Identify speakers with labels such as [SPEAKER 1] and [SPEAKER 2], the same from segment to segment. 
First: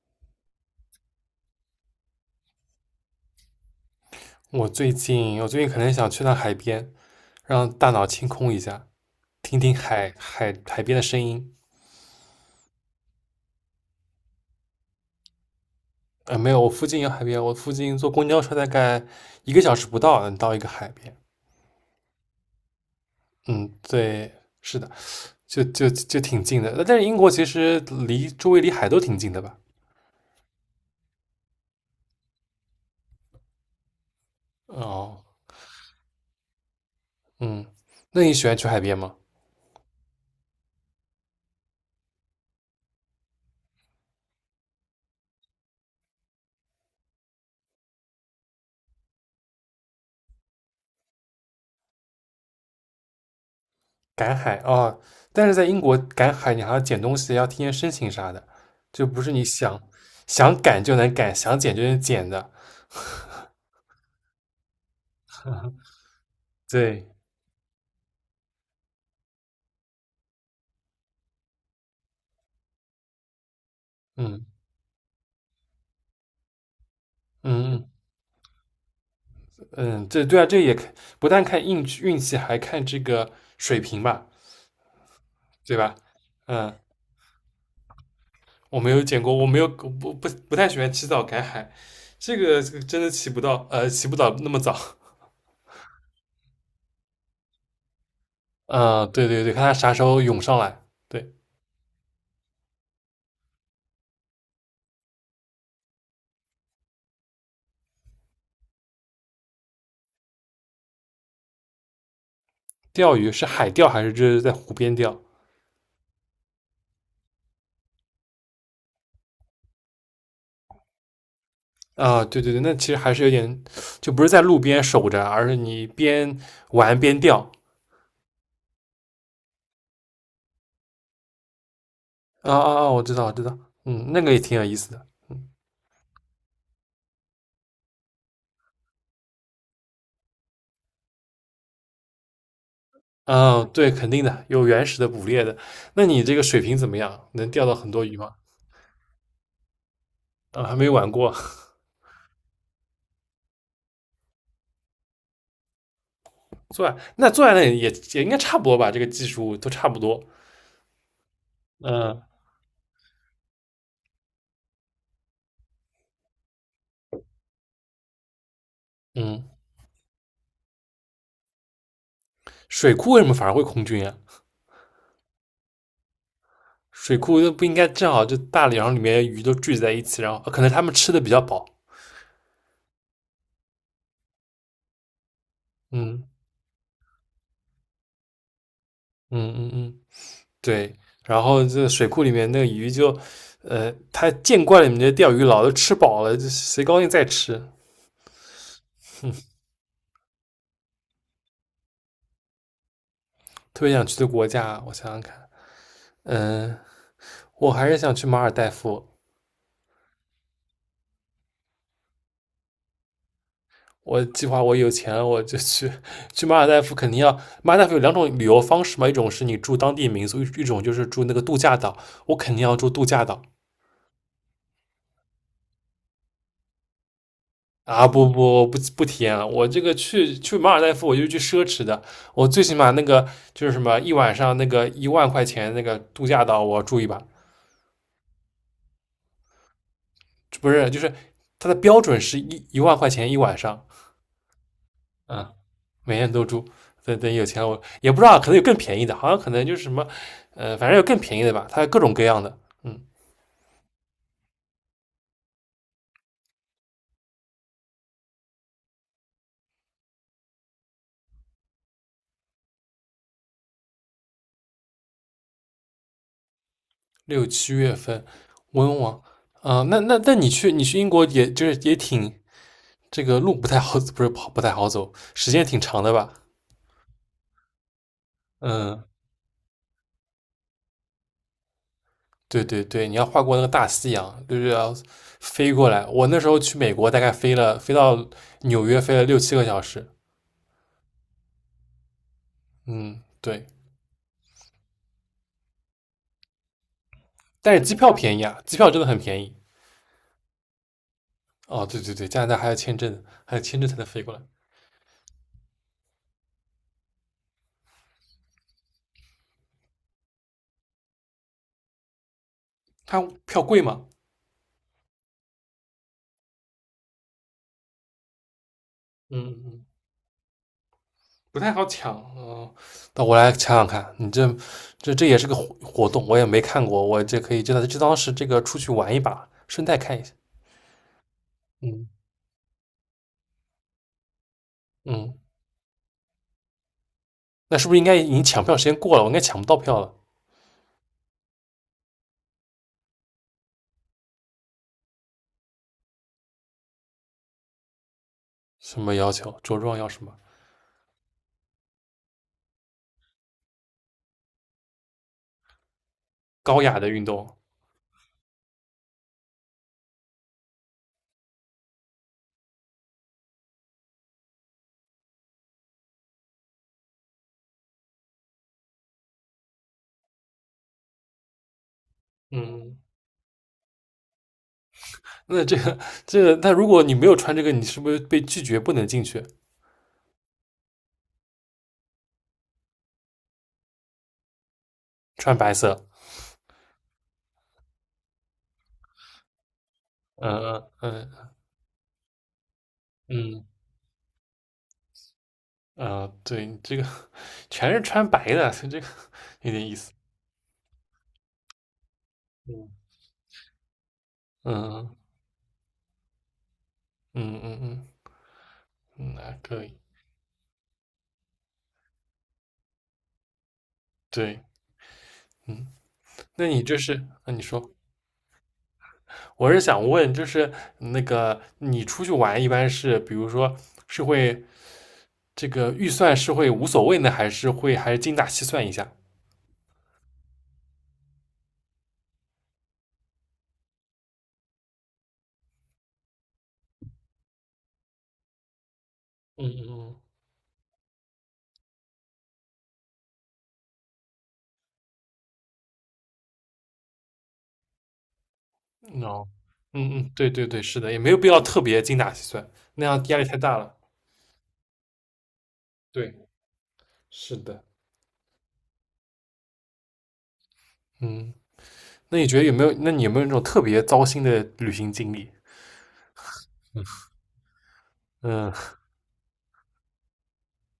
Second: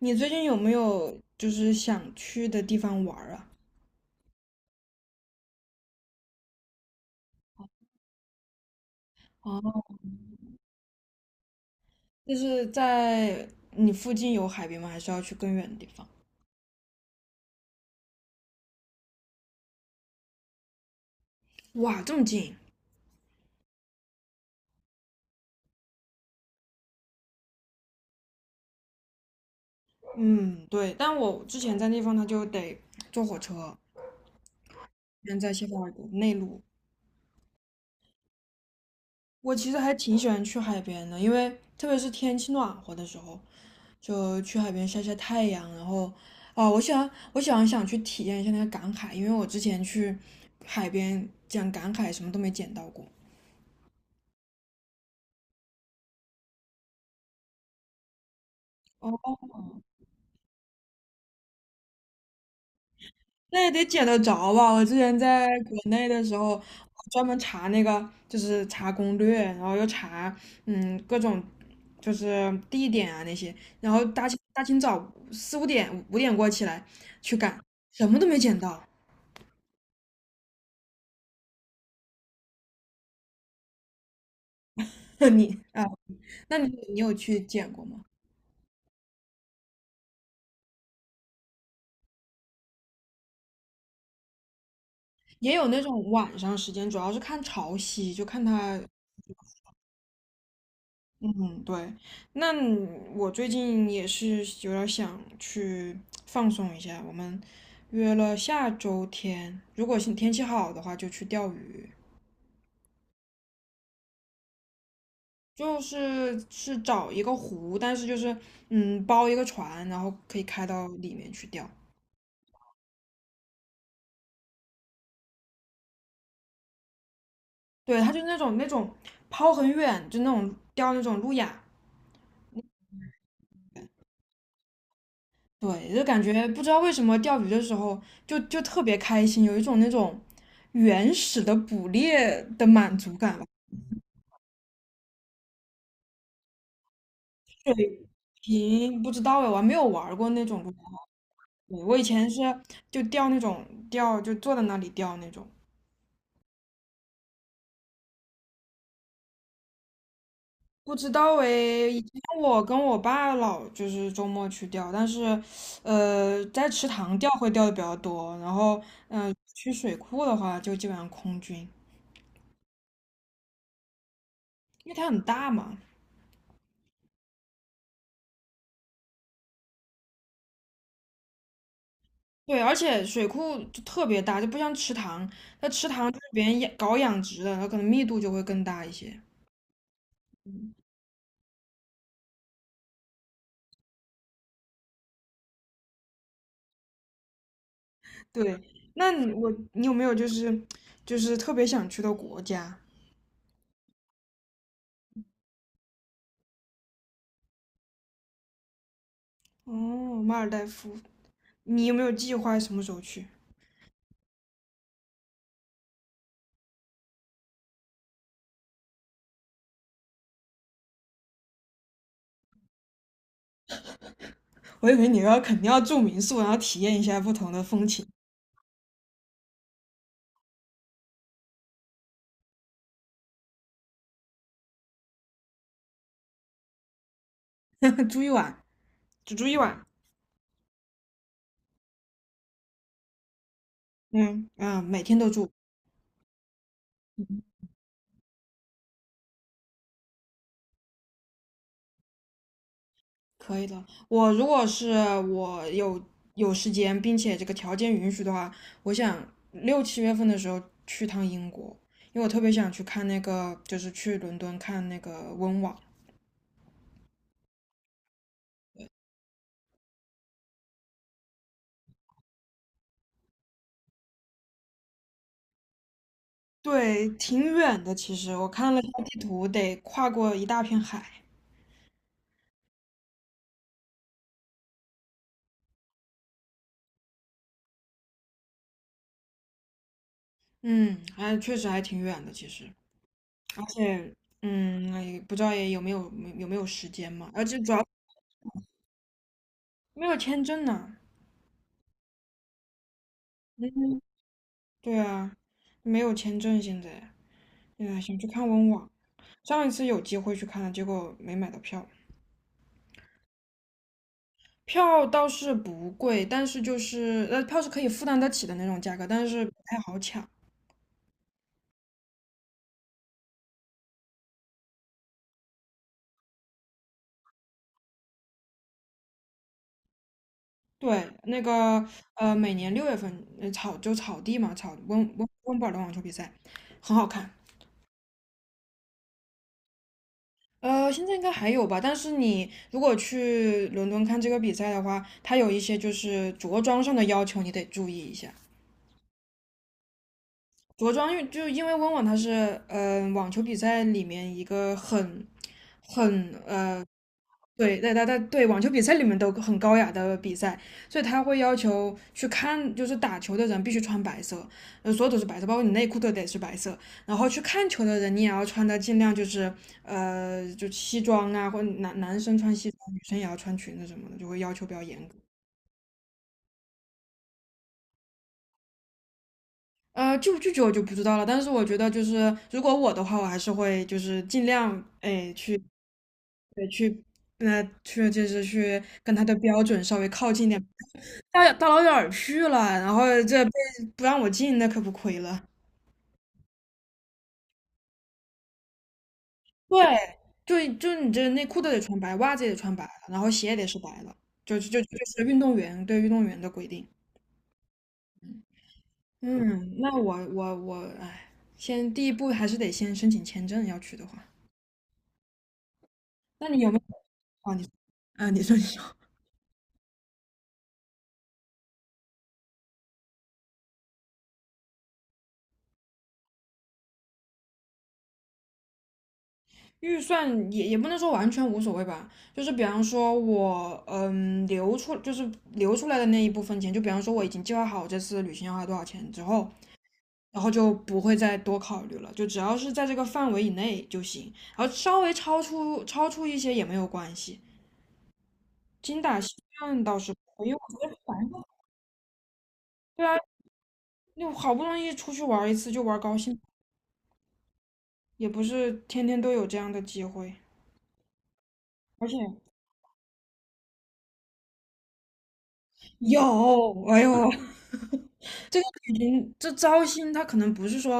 [SPEAKER 1] 你最近有没有就是想去的地方玩儿啊？
[SPEAKER 2] 我最近可能想去趟海边，让大脑清空一下，听听
[SPEAKER 1] 哦，
[SPEAKER 2] 海边的声音。
[SPEAKER 1] 就是在你附近有海边吗？还是要去更远的地方？
[SPEAKER 2] 没有，我附近有海边，我附近坐公交车大概1个小时不到能到一个海边。
[SPEAKER 1] 哇，这么近？
[SPEAKER 2] 嗯，对，是的，就就就挺近的。但是英国其实离周围离海都挺近的吧？
[SPEAKER 1] 嗯，对。但我之前在那地方，他就得坐火车，
[SPEAKER 2] 哦，
[SPEAKER 1] 现在谢菲尔德内陆。
[SPEAKER 2] 嗯，那你喜欢去海边吗？
[SPEAKER 1] 我其实还挺喜欢去海边的，因为特别是天气暖和的时候，就去海边晒晒太阳。然后，哦，我喜欢想去体验一下那个赶海，因为我之前去海边讲赶海什么都没捡到过。
[SPEAKER 2] 赶海哦，但是在英国赶海，你还要捡东西，要提前申请啥的，就不是
[SPEAKER 1] 哦。
[SPEAKER 2] 你想赶就能赶，想捡就能捡的。
[SPEAKER 1] 那也得捡得着吧？我之前在国内的时候，我
[SPEAKER 2] 对，
[SPEAKER 1] 专门查那个，就是查攻略，然后又查，各种就是地点啊那些，然后大清
[SPEAKER 2] 嗯
[SPEAKER 1] 大清早四五点五点过起来去赶，
[SPEAKER 2] 嗯
[SPEAKER 1] 什么都没捡到。
[SPEAKER 2] 嗯，这对啊，这也不但看运气，还看这个水平吧，
[SPEAKER 1] 那你
[SPEAKER 2] 对
[SPEAKER 1] 啊，
[SPEAKER 2] 吧？
[SPEAKER 1] 那你
[SPEAKER 2] 嗯，
[SPEAKER 1] 你有去捡过吗？
[SPEAKER 2] 我没有见过，我没有不太喜欢起早赶海，这个真的起不到那么早。
[SPEAKER 1] 也有那种晚上时间，主要是看潮汐，就看它。
[SPEAKER 2] 嗯，对对对，看他啥时候涌上来。对，
[SPEAKER 1] 嗯，对，那你我最近也是有点儿想去放松一下。我们约了下周天，如果是天气好的话，就去钓鱼。
[SPEAKER 2] 钓鱼是海钓还是就是在湖边钓？
[SPEAKER 1] 就是找一个湖，但是就是包一个船，然后可以开到里面去钓。
[SPEAKER 2] 啊，对对对，那其实还是有点，就不是在路边守着，而是你边玩边钓。
[SPEAKER 1] 对，它就是那种抛很远，就那种钓那种路亚。
[SPEAKER 2] 啊啊啊，我知道我知道，嗯，那个也挺有意思的。嗯。
[SPEAKER 1] 对，就感觉不知道为什么钓鱼的时候就特别开心，有一种那种原始的捕猎的满足感吧。
[SPEAKER 2] 啊，对，肯定的，有原始的捕猎的。那你这个水平怎么样？能钓到很多鱼吗？
[SPEAKER 1] 平不知道哎，我还没有玩儿过那种
[SPEAKER 2] 啊，
[SPEAKER 1] 龙
[SPEAKER 2] 还没
[SPEAKER 1] 猫。
[SPEAKER 2] 玩过。
[SPEAKER 1] 对，我以前是就钓那种钓，就坐在那里钓那种。
[SPEAKER 2] 坐那坐在那里也应该差不多吧，这个技术都差不多。
[SPEAKER 1] 不知道哎，以前
[SPEAKER 2] 嗯
[SPEAKER 1] 我跟我爸老就是周末去钓，但是，在池塘钓会钓的比较多，然后，嗯、
[SPEAKER 2] 嗯，
[SPEAKER 1] 去水库的话就基本上空军，
[SPEAKER 2] 水库为什么反而会空军啊？
[SPEAKER 1] 因为它很大嘛。
[SPEAKER 2] 水库又不应该正好就大梁里面鱼都聚集在一起，然后可能他们吃的比较饱。
[SPEAKER 1] 对，而且水库就特别大，就不像池塘，那池塘就
[SPEAKER 2] 嗯
[SPEAKER 1] 是别人养搞养殖的，它可能密度就会更大一些。
[SPEAKER 2] 嗯嗯嗯，对。然后这水库里面那个鱼就，他见惯了你们这钓鱼佬，都吃饱了，就谁高兴再吃。
[SPEAKER 1] 对，那你我你有没有就是就是特别想去的国家？
[SPEAKER 2] 特别想去的国家，我想想看，嗯、我还是想去马尔代夫。
[SPEAKER 1] 哦，马尔代夫，你有没有计划什么时候去？
[SPEAKER 2] 我计划我有钱我就去马尔代夫，肯定要马尔代夫有2种旅游方式嘛，一种是你住当地民宿，一种就是住那个度假岛。我肯定要住度假岛
[SPEAKER 1] 我以为你要肯定要住民宿，然后体验一下不同的风情，
[SPEAKER 2] 啊！不体验了，我这个去马尔代夫我就去奢侈的，我最起码那个就是什么一晚上那个一万块钱那个度假岛我住一把，
[SPEAKER 1] 住一晚，只住一晚。
[SPEAKER 2] 不是就是它的标准是一万块钱一晚上，
[SPEAKER 1] 嗯嗯，每天都住，
[SPEAKER 2] 啊，每天都住。等等有钱了，我也不知道，可能有更便宜的，好像可能就是什么，反正有更便宜的吧，它各种各样的。嗯，
[SPEAKER 1] 可以的。我如果是我有有时间，并且这个条件允许的话，我想六七月份的时候去趟英国，因为我特别想去看那个，就是去伦敦看那个温网。
[SPEAKER 2] 6、7月份温网啊、那你去英国也也就是也挺这个路不太好，不是跑不太好走，时间挺长的吧？
[SPEAKER 1] 对，挺远的。其实我看了一下
[SPEAKER 2] 嗯，
[SPEAKER 1] 地图，得跨过一大片海。
[SPEAKER 2] 对对对，你要跨过那个大西洋，就是要飞过来。我那时候去美国大概飞到纽约飞了6、7个小时。
[SPEAKER 1] 嗯，还确实还挺远的。其实，
[SPEAKER 2] 嗯，
[SPEAKER 1] 而
[SPEAKER 2] 对，
[SPEAKER 1] 且，嗯，哎不知道也有没有有没有时间嘛？而且主
[SPEAKER 2] 但是
[SPEAKER 1] 要
[SPEAKER 2] 机票便宜啊，机票真的很便宜。
[SPEAKER 1] 没有签证呢。
[SPEAKER 2] 哦，对对对，加拿大还要签证，还要签证
[SPEAKER 1] 嗯，
[SPEAKER 2] 才能飞过来。
[SPEAKER 1] 对啊，没有签证现在。哎，想去看温网，上一次有机会去看了，结果没买到票。
[SPEAKER 2] 它票贵吗？
[SPEAKER 1] 票倒是不贵，但是就是票是可以负担得起的那种价格，但是
[SPEAKER 2] 嗯
[SPEAKER 1] 不
[SPEAKER 2] 嗯
[SPEAKER 1] 太
[SPEAKER 2] 嗯
[SPEAKER 1] 好抢。
[SPEAKER 2] 不太好抢。嗯，那我来抢抢看。你这也是个活动，我也没看过，我这可以就当是这个出去玩一把，顺带看一下。
[SPEAKER 1] 对，那个
[SPEAKER 2] 嗯，
[SPEAKER 1] 每年六月份草就草地嘛，草
[SPEAKER 2] 嗯，
[SPEAKER 1] 温布尔的网球比赛很好看。
[SPEAKER 2] 那是不是应该已经抢票时间过了？我应该抢不到票了。
[SPEAKER 1] 现在应该还有吧，但是你如果去伦敦看这个比赛的话，它有一些就是着装上的要求，你得注意一下。
[SPEAKER 2] 什么要求？着装要什么？
[SPEAKER 1] 着装因为就因为温网它是网球比赛里面一个很很
[SPEAKER 2] 高
[SPEAKER 1] 呃
[SPEAKER 2] 雅的运动。
[SPEAKER 1] 对，对，他他对网球比赛里面都很高雅的比赛，所以他会要求去看，就是打球的人必须穿白色，所有都是白色，包括你内裤都得是白色。然后去看球的人，你也要穿的尽量就是就西装啊，或者男男生穿西装，女
[SPEAKER 2] 嗯，
[SPEAKER 1] 生也要穿裙子什么的，就会要求比较严格。
[SPEAKER 2] 那那如果你没有穿这个，你是不是被拒绝不能进去？
[SPEAKER 1] 拒不拒绝我就不知道了，但是我觉得就是如果我的话，我还是会就是尽量哎
[SPEAKER 2] 穿
[SPEAKER 1] 去
[SPEAKER 2] 白色。
[SPEAKER 1] 对去，那、去就是去跟他的标准稍微靠近一点。
[SPEAKER 2] 嗯嗯
[SPEAKER 1] 大
[SPEAKER 2] 嗯。
[SPEAKER 1] 老大老远儿去了，然后这被
[SPEAKER 2] 嗯
[SPEAKER 1] 不让我进，那可不亏了。
[SPEAKER 2] 啊、对，这个全是穿白的，所以这个有点意
[SPEAKER 1] 对，
[SPEAKER 2] 思。
[SPEAKER 1] 就就你这内裤都得穿白，袜子也得穿白
[SPEAKER 2] 嗯
[SPEAKER 1] 了然后鞋也得是白的，就就就
[SPEAKER 2] 嗯
[SPEAKER 1] 是运动员对运动员的规定。
[SPEAKER 2] 嗯嗯嗯，嗯，那
[SPEAKER 1] 嗯，
[SPEAKER 2] 可
[SPEAKER 1] 那
[SPEAKER 2] 以。
[SPEAKER 1] 我，哎，先第一步还是得先申请签证，要去的话。
[SPEAKER 2] 对，嗯，
[SPEAKER 1] 那你
[SPEAKER 2] 那
[SPEAKER 1] 有没
[SPEAKER 2] 你
[SPEAKER 1] 有？
[SPEAKER 2] 就是，那
[SPEAKER 1] 啊
[SPEAKER 2] 你
[SPEAKER 1] 你
[SPEAKER 2] 说，
[SPEAKER 1] 啊，你说，
[SPEAKER 2] 我是想问，就是那个你出去玩一般是，比如说是会这个预算是会无所谓呢，还是会还是精打细算一下？
[SPEAKER 1] 预算也也不能说完全无所谓吧，就是比方说我留出就是留出来的那一部分钱，就比方说我已经计划好这次旅行要花多少钱之后，
[SPEAKER 2] 嗯嗯
[SPEAKER 1] 然后就不会再多考虑了，就只要是在这个范围以内就行，然后稍微超出一些也没有关系。精打
[SPEAKER 2] 嗯，
[SPEAKER 1] 细
[SPEAKER 2] 哦，
[SPEAKER 1] 算倒是不
[SPEAKER 2] 嗯嗯，
[SPEAKER 1] 会，
[SPEAKER 2] 对
[SPEAKER 1] 因为
[SPEAKER 2] 对
[SPEAKER 1] 我
[SPEAKER 2] 对，
[SPEAKER 1] 觉得
[SPEAKER 2] 是的，也
[SPEAKER 1] 烦
[SPEAKER 2] 没有
[SPEAKER 1] 就
[SPEAKER 2] 必要特别精打细算，
[SPEAKER 1] 对
[SPEAKER 2] 那
[SPEAKER 1] 啊，
[SPEAKER 2] 样压力太大了。
[SPEAKER 1] 你好不容易出去玩一次就玩高
[SPEAKER 2] 对，
[SPEAKER 1] 兴，
[SPEAKER 2] 是的，
[SPEAKER 1] 也不是天天都有这样的机会。
[SPEAKER 2] 嗯。
[SPEAKER 1] 而且
[SPEAKER 2] 那你觉得有没有？那你有没有那种特别糟心的旅行经历？
[SPEAKER 1] 有，哎呦，这个
[SPEAKER 2] 嗯
[SPEAKER 1] 旅行这糟心，它可能不是说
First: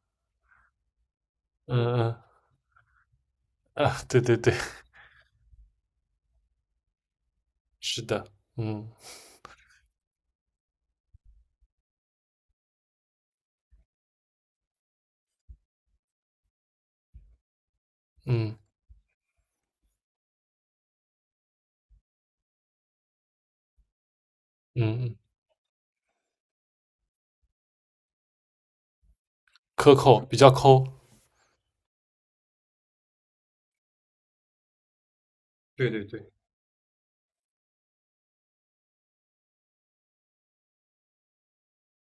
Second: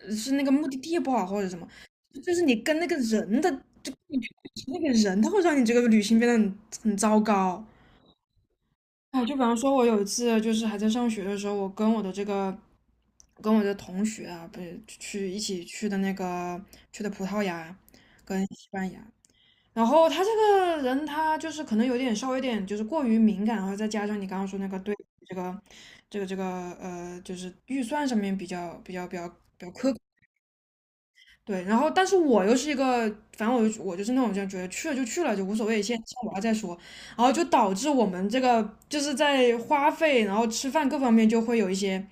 [SPEAKER 1] 是那个目的地不好或者什么，
[SPEAKER 2] 嗯
[SPEAKER 1] 就是你跟那个人的，
[SPEAKER 2] 嗯
[SPEAKER 1] 就
[SPEAKER 2] 啊，
[SPEAKER 1] 你
[SPEAKER 2] 对对对，
[SPEAKER 1] 那个人，他会让你这个旅行变得很糟糕。
[SPEAKER 2] 是的，嗯
[SPEAKER 1] 哎，就比方说，我有一次就是还在上学的时候，我跟我的这个跟我的同学啊，不是去一起去的那个去的葡萄牙跟
[SPEAKER 2] 嗯
[SPEAKER 1] 西班牙。然后他这个人，他就是可能有点稍微有点就是过于敏感，然后再加上你刚刚说那个
[SPEAKER 2] 嗯
[SPEAKER 1] 对
[SPEAKER 2] 嗯，
[SPEAKER 1] 这个这个就是预算上面比较
[SPEAKER 2] 克
[SPEAKER 1] 苛。
[SPEAKER 2] 扣比较抠，
[SPEAKER 1] 对，然后但是我又是一个，反正我就我就是那种就觉得去了就去了，就无所谓，
[SPEAKER 2] 对
[SPEAKER 1] 先
[SPEAKER 2] 对
[SPEAKER 1] 先
[SPEAKER 2] 对，
[SPEAKER 1] 玩了再说，然后就导致我们这个就是在花费，然后吃饭各方面就会有一些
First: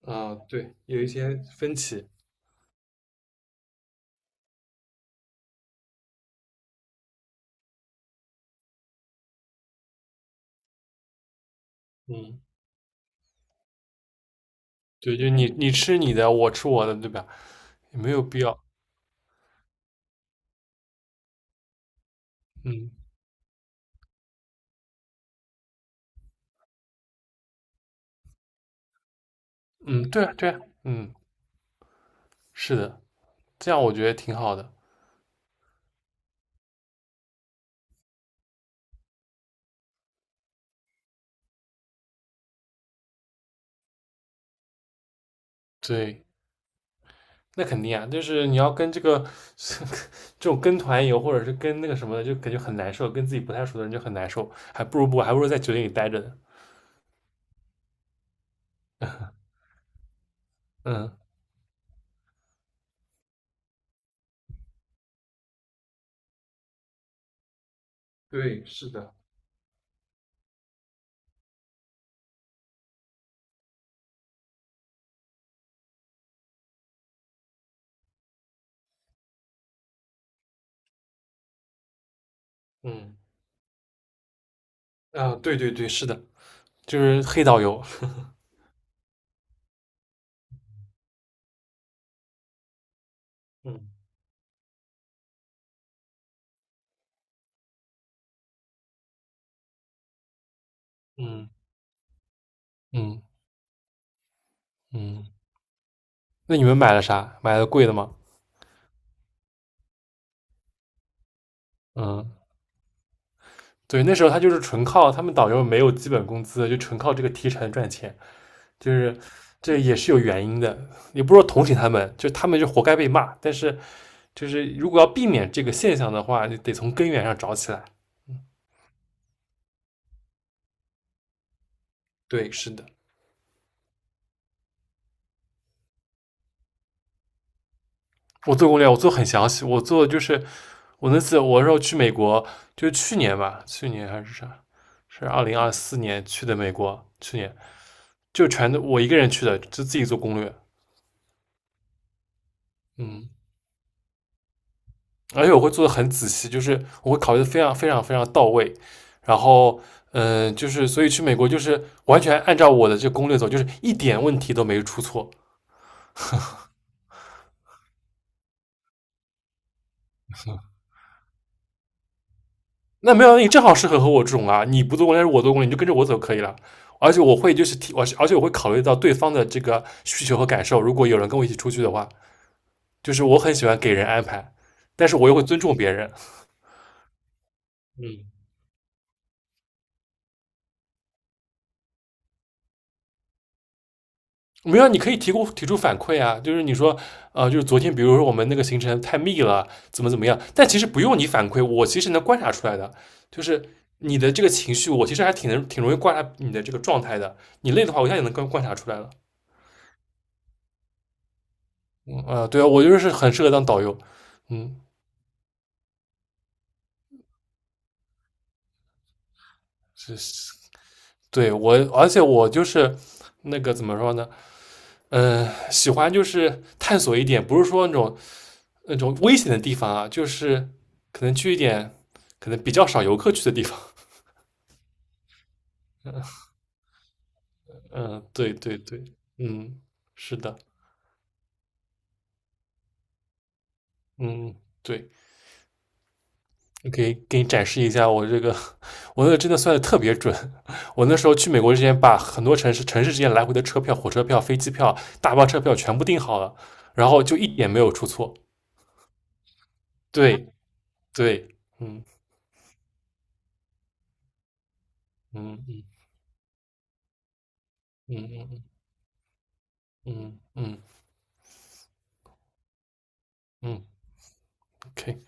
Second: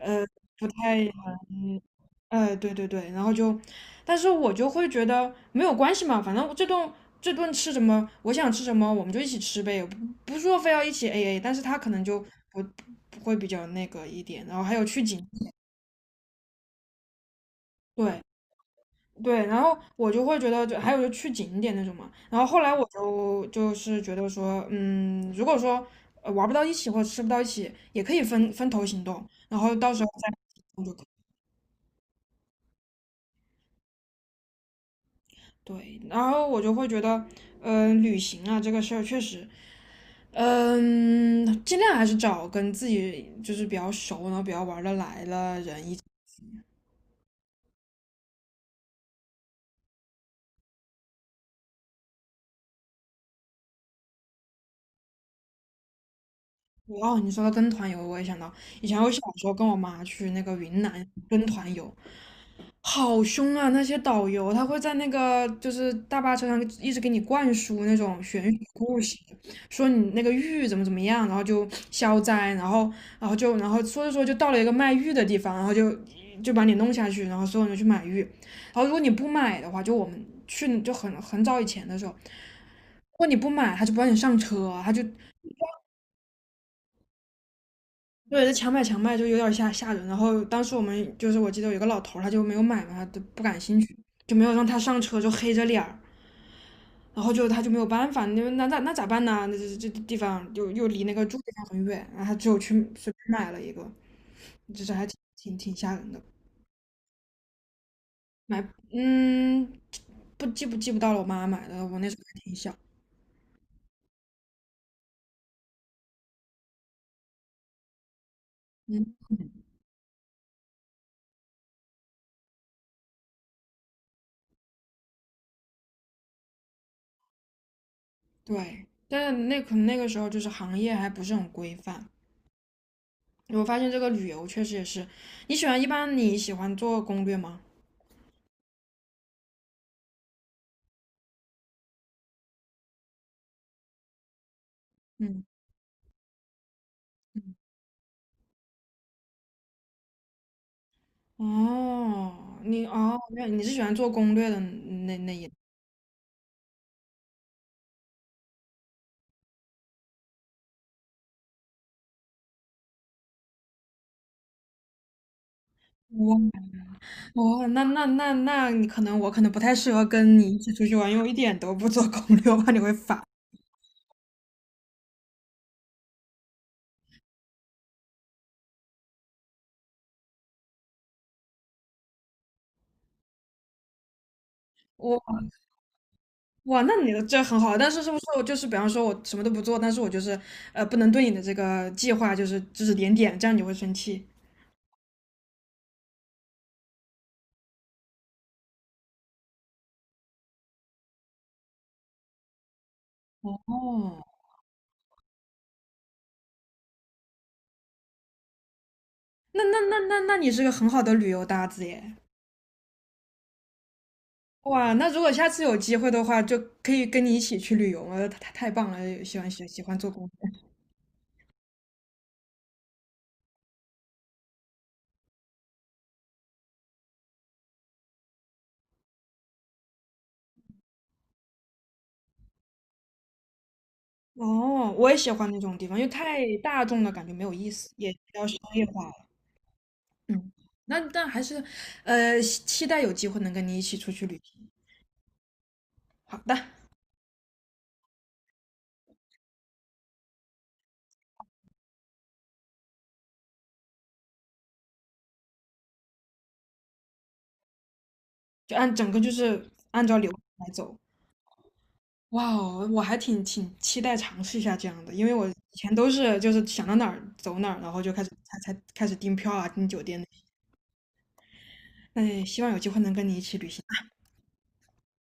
[SPEAKER 2] 啊、
[SPEAKER 1] 不
[SPEAKER 2] 对，有一
[SPEAKER 1] 太，
[SPEAKER 2] 些分歧，
[SPEAKER 1] 对对对，然后就，但是我就会觉得没有关系嘛，反正这顿吃什么，我想吃什么我们就一起吃呗，不不是说非要一起 AA,但是他可能就
[SPEAKER 2] 嗯，
[SPEAKER 1] 不不会比较那个一点，然后还有去
[SPEAKER 2] 对，
[SPEAKER 1] 景，
[SPEAKER 2] 就你吃你的，我吃我的，对吧？也没
[SPEAKER 1] 对，
[SPEAKER 2] 有必要，
[SPEAKER 1] 对，然后我就会觉得就，还有就去景点那种嘛。然后后来我
[SPEAKER 2] 嗯
[SPEAKER 1] 是觉得说，嗯，如果说玩不到一起或者吃不到一起，也可以分分头行动，然后到
[SPEAKER 2] 嗯，
[SPEAKER 1] 时候
[SPEAKER 2] 对
[SPEAKER 1] 再
[SPEAKER 2] 啊对啊，
[SPEAKER 1] 就可以
[SPEAKER 2] 嗯，是的，这样我觉得挺好的，
[SPEAKER 1] 对。然后我就会觉得，嗯、旅行啊这个事儿确实，嗯、尽量还是找跟自己就是比较熟，然后比较玩得来的人一起。
[SPEAKER 2] 对，那肯定啊，就是你要跟这个 这种跟团游，或者是跟那个什么的，就感觉很难受，跟自己不太熟的人就很难受，还不如不，还不如在酒店里待着呢。
[SPEAKER 1] 哦，你说到跟团游，我也想到以前我小时候跟我妈去那个云南
[SPEAKER 2] 嗯
[SPEAKER 1] 跟团游，好凶啊！那些导游他会在那个就是大巴车上一直给你灌输那种玄学
[SPEAKER 2] 对，是
[SPEAKER 1] 故
[SPEAKER 2] 的，
[SPEAKER 1] 事，说你那个玉怎么怎么样，然后就消灾，然后然后就然后说着说着就到了一个卖玉的地方，然后就就把你弄下去，然后所有人就去买玉，然后如果你不买的话，就我们去就很早以前的时候，如
[SPEAKER 2] 嗯
[SPEAKER 1] 果你不买，他就不让你上车，他就
[SPEAKER 2] 啊，对对对，是的，就是黑导游。
[SPEAKER 1] 对，这强买强卖就有点吓人。然后当时我们就是我记得有一个老头儿，他就没有买嘛，他就不感兴
[SPEAKER 2] 嗯
[SPEAKER 1] 趣，就没有让他上车，就黑着脸儿。然后就他就没有办法，那咋办呢？那这这地方又又离那个住的
[SPEAKER 2] 嗯
[SPEAKER 1] 地方很远，然后他只有去随
[SPEAKER 2] 嗯
[SPEAKER 1] 便买了一个，就是还挺
[SPEAKER 2] 嗯，
[SPEAKER 1] 挺挺吓人的。
[SPEAKER 2] 那你们买了啥？买了贵的吗？
[SPEAKER 1] 买嗯，不到了，我妈买的，我那时候
[SPEAKER 2] 嗯，
[SPEAKER 1] 还挺小。
[SPEAKER 2] 对，那时候他就是纯靠他们导游没有基本工资，就纯靠这个提成赚钱，就是这也是有原因的，你不是说同情他们，就他们就活该被骂，但是就是如果要避免这个现象的话，你得从根源上找起来。
[SPEAKER 1] 对，但是那可能那个时候就是行业还不是很规范。
[SPEAKER 2] 对，是的，
[SPEAKER 1] 我发现这个旅游确实也是，你喜欢一般你喜欢做攻略吗？
[SPEAKER 2] 我做攻略，我做很详细，我做就是我那次我说去美国，就是去年吧，去年还是啥，是二
[SPEAKER 1] 嗯，
[SPEAKER 2] 零二四年去的美国，去年就全都我一个人去的，就自己做攻略，
[SPEAKER 1] 哦，你哦，
[SPEAKER 2] 嗯，
[SPEAKER 1] 原来你是喜欢做攻略的那那
[SPEAKER 2] 而
[SPEAKER 1] 一。
[SPEAKER 2] 且我会做的很仔细，就是我会考虑的非常非常非常到位，然后嗯、就是所以去美国就是完全按照我的这攻略走，就是一点问题都没出错，
[SPEAKER 1] 哦，那你可能我可能不太适合跟你一起出去玩，因为我一点都不做攻略，我怕你会
[SPEAKER 2] 那
[SPEAKER 1] 烦。
[SPEAKER 2] 没有，那你正好适合和我这种啊，你不做攻略，我做攻略，你就跟着我走可以了。而且我会就是提，我而且我会考虑到对方的这个需求和感受。如果有人跟我一起出去的话，就是我很喜欢给人安排，但是
[SPEAKER 1] 我
[SPEAKER 2] 我又会尊重别人。
[SPEAKER 1] 哇，那你的这很好，但是是
[SPEAKER 2] 嗯
[SPEAKER 1] 不是我就是比方说我什么都不做，但是我就是不能对你的这个计划就是指指点点，这样你会生气。
[SPEAKER 2] 没有，你可以提出反馈啊，就是你说，就是昨天，比如说我们那个行程太密了，怎么怎么样，但其实不用你反馈，我其实能观察出来的，就是你
[SPEAKER 1] 哦，
[SPEAKER 2] 的这个情绪，我其实还挺能挺容易观察你的这个状态的。你累的话，我一下也能观察出来了。
[SPEAKER 1] 那你是个很好的旅游搭子耶。
[SPEAKER 2] 啊，对啊，我就是很适合当导游，嗯，
[SPEAKER 1] 哇，那如果下次有机会的话，就可以跟你一起去旅游了，太棒了，喜欢喜欢做
[SPEAKER 2] 是，
[SPEAKER 1] 攻
[SPEAKER 2] 是
[SPEAKER 1] 略。
[SPEAKER 2] 对我，而且我就是那个怎么说呢，嗯、喜欢就是探索一点，不是说那种危险的地方啊，就是可能去一点可能比较少游客去的地方，
[SPEAKER 1] 哦，我也喜欢那种地方，因为太大众了，感觉没有意思，也比
[SPEAKER 2] 嗯，
[SPEAKER 1] 较
[SPEAKER 2] 对
[SPEAKER 1] 商
[SPEAKER 2] 对
[SPEAKER 1] 业
[SPEAKER 2] 对，
[SPEAKER 1] 化。
[SPEAKER 2] 嗯，是
[SPEAKER 1] 嗯，
[SPEAKER 2] 的，
[SPEAKER 1] 那但还是，期待有机会能跟你一起出去旅
[SPEAKER 2] 嗯，
[SPEAKER 1] 行。
[SPEAKER 2] 对。
[SPEAKER 1] 好的，
[SPEAKER 2] 你可以给你展示一下我这个，我那个真的算的特别准。我那时候去美国之前，把很多城市之间来回的车票、火车票、飞机票、大巴车票全部订好了，然后就一点没有出错。
[SPEAKER 1] 就按整个就是按照流程
[SPEAKER 2] 对
[SPEAKER 1] 来走。
[SPEAKER 2] 对，嗯
[SPEAKER 1] 哇哦，我还挺期待尝试一下这样的，因为我以前
[SPEAKER 2] 嗯
[SPEAKER 1] 都是就是想到哪儿走哪儿，然后就
[SPEAKER 2] 嗯
[SPEAKER 1] 开始
[SPEAKER 2] 嗯
[SPEAKER 1] 才
[SPEAKER 2] 嗯
[SPEAKER 1] 才开始订票啊、订酒
[SPEAKER 2] 嗯
[SPEAKER 1] 店那
[SPEAKER 2] 嗯
[SPEAKER 1] 些。
[SPEAKER 2] 嗯
[SPEAKER 1] 那也希望有机会能跟你一起旅行。
[SPEAKER 2] 嗯，OK。